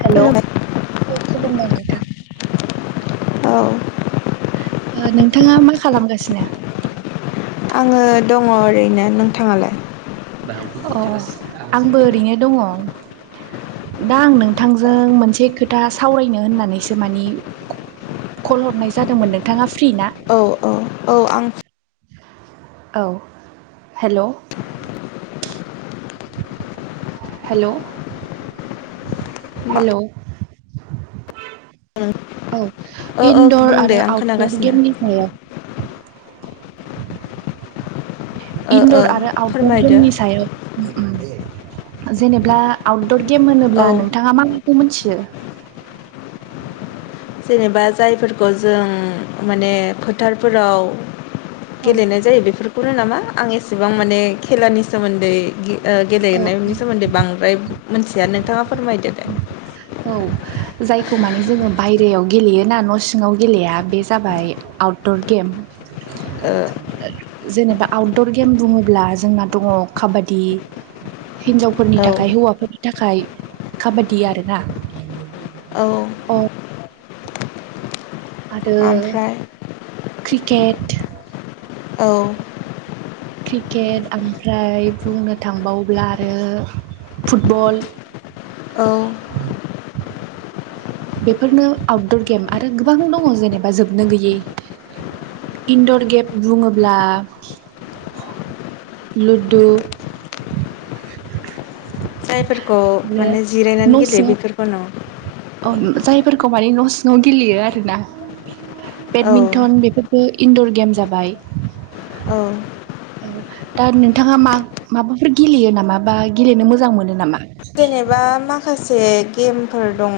हेल' खुलुमबाय औ खुलुमबाय नोंथां औ [unintelligible] नोंथाङा मा खालामगासिनो। आङो दङ ओरैनो नोंथाङालाय अ आंबो ओरैनो दङ दा आं नोंथांजों मोनसे खोथा सावरायनो होननानैसो मानि कल हरनाय जादोंमोन नोंथाङा फ्रि ना औ औ औ आं औ हेल' हेल' मा हेल' औ ओ ओ इनदर बुंदे आरो आं आउटदर खोनागासिनो गेमनि सायाव ओ ओ इनदर आरो आउटदर फोरमायदो गेमनि सायाव जेनेब्ला आ दर गेम औ होनोब्ला नोंथाङा माखौ मिथियो जेनेबा जायफोरखौ जों माने फोथारफोराव औ गेलेनाय जायो बेफोरखौनो नामा आं एसेबां माने खेलानि सोमोन्दै ओ औ गेलेनायनि सोमोन्दै बांद्राय मिथिया नोंथाङा फोरमायदो दे औ जायखौ मानि जोङो बायरायाव गेलेयोना न' सिङाव गेलेया बे जाबाय आउटदर गेम ओ जेनेबा आउटदर गेम बुङोब्ला जोंना दङ काबादि हिनजावफोरनि औ थाखाय हौवाफोर थाखाय काबादि आरोना औ अ आरो ओमफ्राय क्रिकेट औ क्रिकेट ओमफ्राय बुंनो थांबाव्ला आरो फुटबल औ बेफोरनो आउटदर गेम आरो गोबां दङ जेनेबा जोबनो गैयै इन्दर गेम बुङोब्ला लुदु जायफोरखौ आरो माने जिरायनानै न' गेलेयो सिङाव बेफोरखौनो औ जायफोरखौ माने न' सिङाव गेलेयो आरोना औ बेडमिन्टन बेफोर इनन्दर गेम जाबाय ओ दा नोंथाङा माबाफोर गेलेयो नामा बा गेलेनो मोजां मोनो नामा? जेनेबा माखासे गेमफोर दङ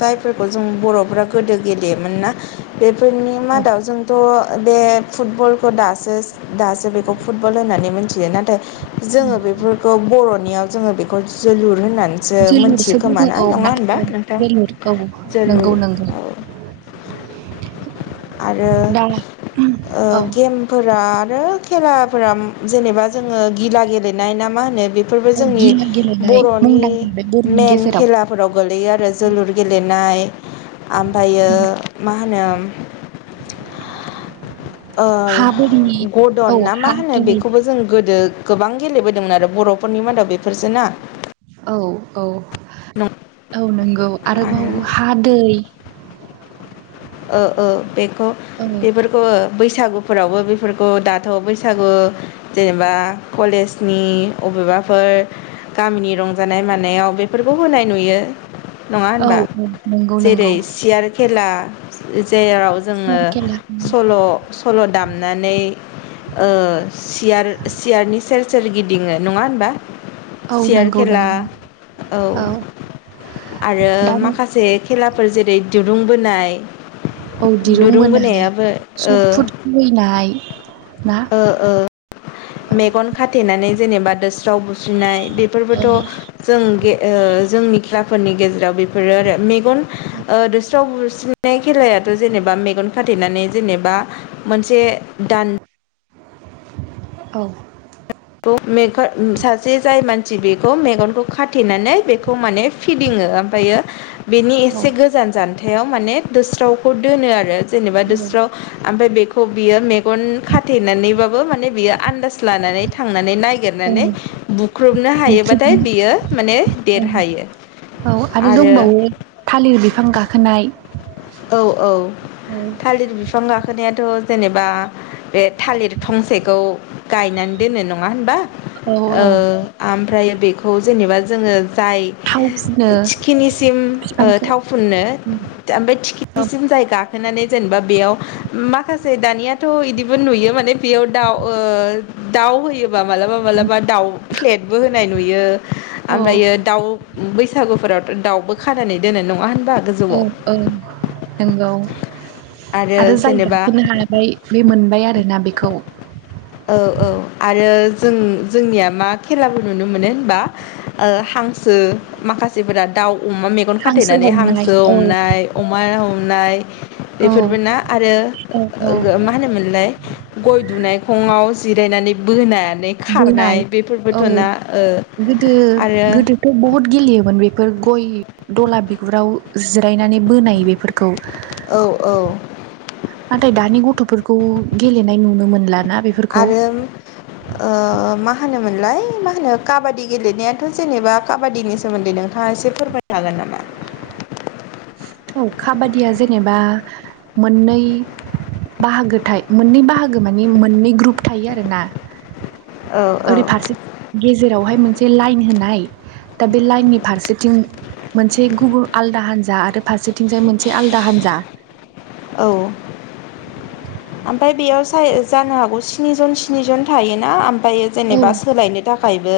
जायफोरखौ जों बर'फ्रा गोदो गेलेयोमोन। मोनना? बेफोरनि औ मादाव जोंथ' बे फुटबलखौ दासो दासो बेखौ फुटबल होननानै मि मिथियो नाथाय औ जोङो बेफोरखौ बर'नियाव जोङो बेखौ जोलुर होननानै जोलुरसो बुङो औ ना औ नोंथां जोलुर औ जोलुर नोंगौ नोंगौ [inaudible] औ आरो ओ औ गेमफोरा रो खेलाफोरा जेनेबा जोङो गिला गेलेनायना मा होनो बेफोरबो औ जोंनि गिला गेलेनाय बर'नि मुंदांखा बे बर'नि मेन गेजेराव खेलाफोराव गोलैयो आरो जोलुर गेलेनाय आमफायो मा होनो ओ हा बोरि औ गदन ना हा मा होनो दै बेखौबो जों गोदो गोबां गेलेबोदोंमोन आरो बर'फोरनि मादाव बेफोरजों ना औ औ [unintelligible] औ नंगौ आरो आरोबाव हा दै ओ ओ बेखौ औ बेफोरखौ बैसागु फोरावबो बेफोरखौ दाथ' बैसागु जेनेबा कलेजनि अबेबाफोर गामिनि रंजानाय मानायाव बेफोरखौ होनाय नुयो नङा औ होनबा औ नंगौ जेरै नंगौ सियार खेला जेराव जोङो सियार खेला सल' सल' दामनानै ओ सियार सियारनि सेर सेर गिदिङो नङा होनबा औ सियार नंगौ खेला नंगौ औ आरो दा माखासे खेलाफोर जेरै दुरुं बोनाय औ दिरुं दुरुं बोनाय बोनायाबो ओ सट फुट खुबैनाय ना ओ - ओ औ मेगन खाथेनानै जेनेबा दोस्राव बु स्रिनाय औ बेफोरबोथ' जों गे ओ जोंनि खेलाफोरनि गेजेराव बे आरो मेगन दोस्राव नाय खेलायाथ' जेनेबा मेगन खाथेनानै जेनेबा मोनसे दान औ खौ मेगन सासे जाय मानसि बेखौ मेगनखौ खाथेनानै बेखौ माने फिदिङो ओमफ्रायो बेनि एसे गोजान जान्थायाव माने दोस्रावखौ दोनो आरो जेनेबा दोस्राव ओमफ्राय बेखौ बियो मेगन खाथेनानैबाबो माने बियो आन्दास लानानै थांनानै औ ननायागिरनानै बुख्रुबनो हायोबाथाय बियो माने औ देरहायो औ आरो दंबावो थालिर बिफां गाखोनाय औ - औ औ थालिर बिफां गाखोनायाथ' जेनेबा बे थालिर थंसेखौ गायनानै दोनो नङा होनबा औ ओ औ आमफ्राय बेखौ जेनेबा जोङो जाय थाव फुनो थिखिनिसिम ओ बिफांखौ थाव फुननो उमफ्राय औ खिथिसिम जाय गाखोनानै जेनेबा बेयाव माखासे दानियाथ' इदिबो नुयो माने बेयाव दाउ ओ दाउ होयोबा मालाबा मालाबा दाउ फ्लेटबो होनाय नुयो औ ओमफ्रायो दाउ बैसागुफोरावथ' दाउबो खानानै दोननाय नङा होन औ - औ नोंगौ आरो जाय गाखोनो हाबाय बे मोनबाय आरोना बेखौ द औ - औ आरो जों जोंनिया मा खेलाबो नुनो मोनो होनबा ओ हांसो माखासेफोरा दाउ अमा मेगन हांसो खाथेनानै हमनाय हांसो औ अमनाय अमा हमनाय औ बेफोरबो ना आरो औ औ मा होनोमोनलाय गय दुनाय जिरायनानै बोनाय बोनाय औ ओ गोदो आरो - गोदोथ' बहुत गेलेयोमोन बे फोर गय दला बिगुराव जिरायनानै बोनाय बेफोरखौ औ औ नाथाय दानि गथ'फोरखौ गेलेनाय नुनो मोनला आरो ओ मा होनो मोनलाय मा होनो काबादि गेलेनायाथ' जेनेबा काबादिनि सोमोन्दै नोंथाङा एसे फोरमायनो हागोन नामा औ काबादिया जेनेबा मोननै बाहागो थाय मोननै बाहागो मानि मोननै ग्रुप थायो आरोना औ ओरै फारसे गेजेरावहाय मोनसे लाइन होनाय दा बे लाइननि फारसेथिं मोनसे गुबुन आलदा हान्जा आरो फारसेथिंजाय मोनसे आलदा हान्जा औ ओमफाय बेयाव साय जानो हागौ स्निजन - स्निजन थायोना दायो औ जेनेबा सोलायनो थाखायबो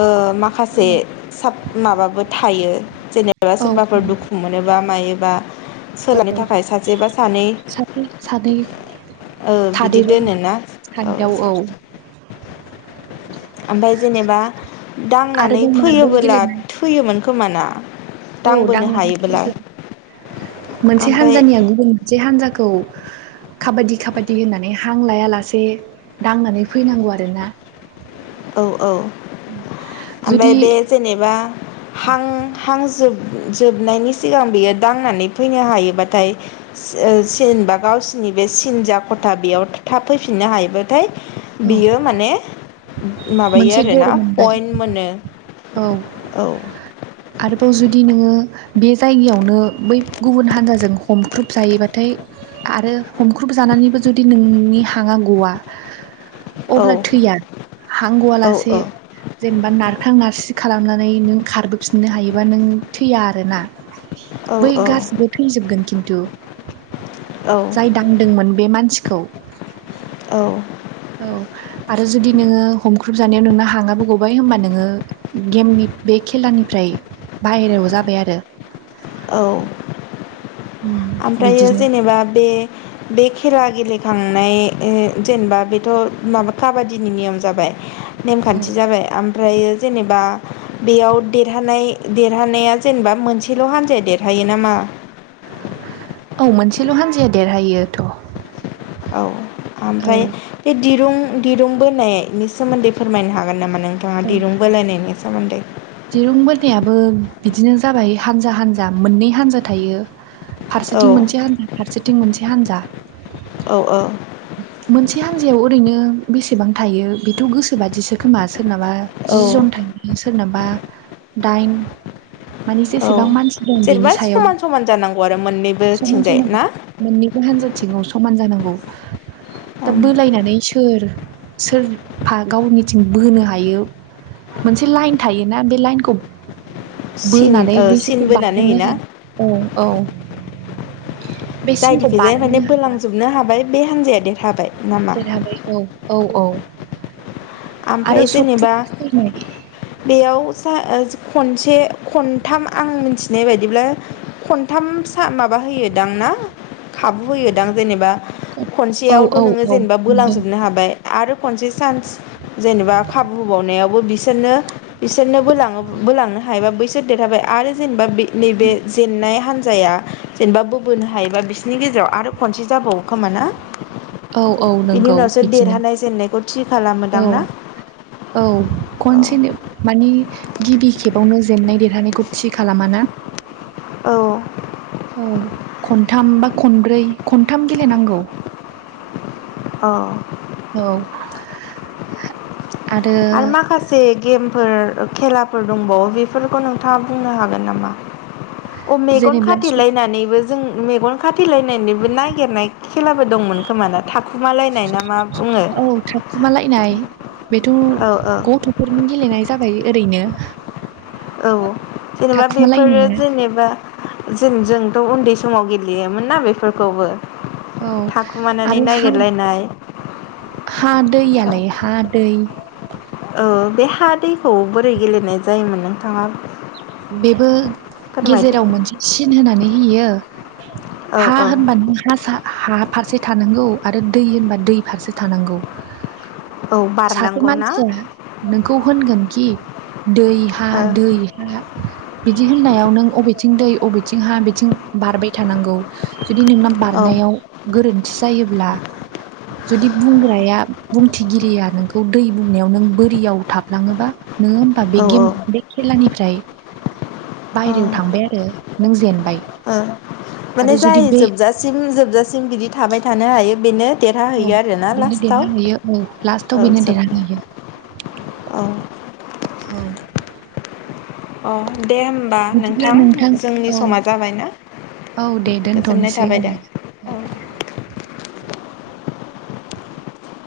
ओ माखासे औ साब माबाबो थायो जेनेबा औ सोरबाफोर दुखु मोनोबा मायोबा सोलोंनो थाखाय सा साथनै सानैै ओ बिदि थादेरि दोनोना थाददावआव औ। ओमफ्राय जेनेबा दांनानै आरोबाव मार्बल फोयोबोला गेलेनाय थैयोमोन खोमाना? औ दांनानै फैदों। मोनसे ओमफ्राय हानजानिया गुबुन मोनसे हानजा खौ खाबादि - खाबादि होननानै हां लायालासे दांनानै फैनांगौ आरोना। औ-औ। ओमफाय जुदि बे जेनेबा हां हां जोब जोबनायनि सिगां बेयाय दांनानै फैनो हायोबाथाय ओ जेनबा गावसोरनि बे सिन जा खथा बेयाव थाब फैफिननो हायोबाथाय औ बियो माने माबायो मोनसे गर आरोना मोनबाय पइन्ट मोनो। औ। औ आरोबाव जुदि नोङो बे जायगायावनो बै गुबुन हान्जाजों हमख्रुब जायोबाथाय आरो हमख्रुब जानानैबो जुदि नोंनि हाङा ग'आ औ अब्ला थैया हांग'वा औ लासे जेनेबा नार सि खालामनानै नों खारबोफिननो हायोबा नों थैया आरो ना। औ बै गासिबो थैजोबगोन खिन्थु। जाय औ दांदोंमोन बे मानसि खौ। औ औ आरो जुदि नोङो हमख्रुब जानायाव नोंना हाङाबो गबाय होमबा नोङो गेमनि बे खेलानिफ्राय बाहेराव जाबाय आरो। औ उम आमफ्रायो बिदिनो जेनेबा बे बे खेला गेलेखांनाय ए जेनेबा बेथ' माबा काबादिनि नेम जाबाय औ नेमखान्थि जाबाय आमफ्रायो जेनेबा बेयाव देरहानाय देरहानाया जेनेबा मोनसेल' हान जा देरहायो नामा? औ मोनसेल' हान्जाया देरहायो थ'। औ ओमफ्राय बे दिरुं-दिरुं बोनायनि सोमोन्दै फोरमायनो हागोन नामा? नोंथाङा औ दिरुं बोलायनायनि सोमोन्दै। दिरुं बोनायाबो बिदिनो जाबाय हानजा हानजा मोननै हानजा थायो। औ फारसेथिं मोनसे हानजा फारसेथिं मोनसे हान्जा। औ औ मोनसे हान्जायाव ओरैनो बेसेबां थायो बेथ' गोसोबादिसो खोमा सोरनाबा औ जि जन थायो सोरनाबा दाइन मानि औ जेसेबां मानसि दं बिनि जेनेबा सायाव समान समान जानांगौ आरो मोननैबो समान थिंजाय समान ना मोननैबो हान्जाथिङाव स मान जानांगौ दा ओम बोलायनानै सोर सोरफा गावनिथिं बोहोनो हायो मोनसे लाइन थायो। ना बे लाइनखौ सिन बोनानै ओ सिन बैसोरखौ बोनानै बारहोनो होयोना हो औ औ। बे जाय सिनखौ दिखिजाय बारहोनो माने हाबा बोलांजोबनो हाबाय बे हान्जाया देरहाबाय। नामा देरहाबाय। औ औ औ आरो ओमफ्राय सट फुट जेनेबा खुबैनाय बेयाव सा ओ खनसे खनथाम आं मोनथिनाय बायदिब्ला खनथाम फिसा माबा होयोदां ना? खाबु होयोदां जेनेबा औ खनसेयावथ' नोङो औ जेनेबा नंगौ बोलांजोबनो हाबाय आरो खनसे सान्स जेनेबा खाबु होबावनायावबो बि सोरनो बिसोरनो बोलाङो बोलांनो हायोबा बैसोर देरहाबाय आरो जेनेबा बे नैबे जेननाय हान्जाया जेनेबा बोबोनो हायोबा बिसोरनि गेजेराव आरो खनसे जाबावो खोमा ना? औ औ बिनि नंगौ उनावसो बिदिनो देरहानाय जेननायखौ थि खालाम। औ औ औ खनसेनो मानि गिबि खेबावनो जेननाय देरहानायखौ थि खालामा ना। औ औ खनथाम बा खनब्रै खनथाम गेलेनांगौ। अ औ आरो माखासे गेम फोर खेलाफोर दंबावो बेफोरखौ नोंथाङा बुंनो हागोन नामा? अ मेगन जेनेब्ला खाथेलायनानैबो जों मेगन खा फुथिलायनायनिबो नागिरनाय खेलाबो दंमोन खोमाना थाखुमालायनाय ना मा बुङो। औ थाखुमालायनाय बेथ' औ औ गथ'फोरनि गेलेनाय जाबाय ओरैनो औ जेनेबा बेफोरो थाखुमालायनाया जेनेबा जों जोंथ' उन्दै समाव गेलेयोमोन ना बेफोरखौबो औ थाखुमानानै आरो हा नागिरलायनाय हा दैयालाय हा दै ओ बे हा दैखौ बोरै गेलेनाय जायोमोन नोंथाङा। बेबो फोरमायदो गेजेराव मोनसे सिन होनानै होयो। औ हा औ होनबानो हा सा हा फारसे थानांगौ आरो दै होनबा दै फारसे थानांगौ। औ सासे बारनांगौ ना मानसिया नोंखौ होनगोनखि दै हा ओ दै हा बिदि होननायाव नों बबेथिं दै बबेथिं हा बिथिं बारबाय थानांगौ। जुदि नोंना औ बारनायाव गोरोन्थि जायोब्ला जुदि बुंग्राया बुंथिगिरिया नोंखौ दै बुंनायाव नों बोरियाव थाबलाङोबा नोङो होमबा बे औ गेम बे खेलानिफ्राय औ बायेरायाव थांबाय आरो नों जेनबाय ओ माने आरो जुदि जाय बे जोबजासिम जोबजासिम बिदि थाबाय थानो हायो बेनो औ देरहाहैयो आरोना बेनो लास्टाव देरहाहैयो औ लास्टाव औ बेनो देरहाहैयो जोबनायाव औ। औ अ दे होनबा बिदिब्ला नोंथां जोंनि औ समा जाबाय ना औ दे दोनथ'नोसै औ। औ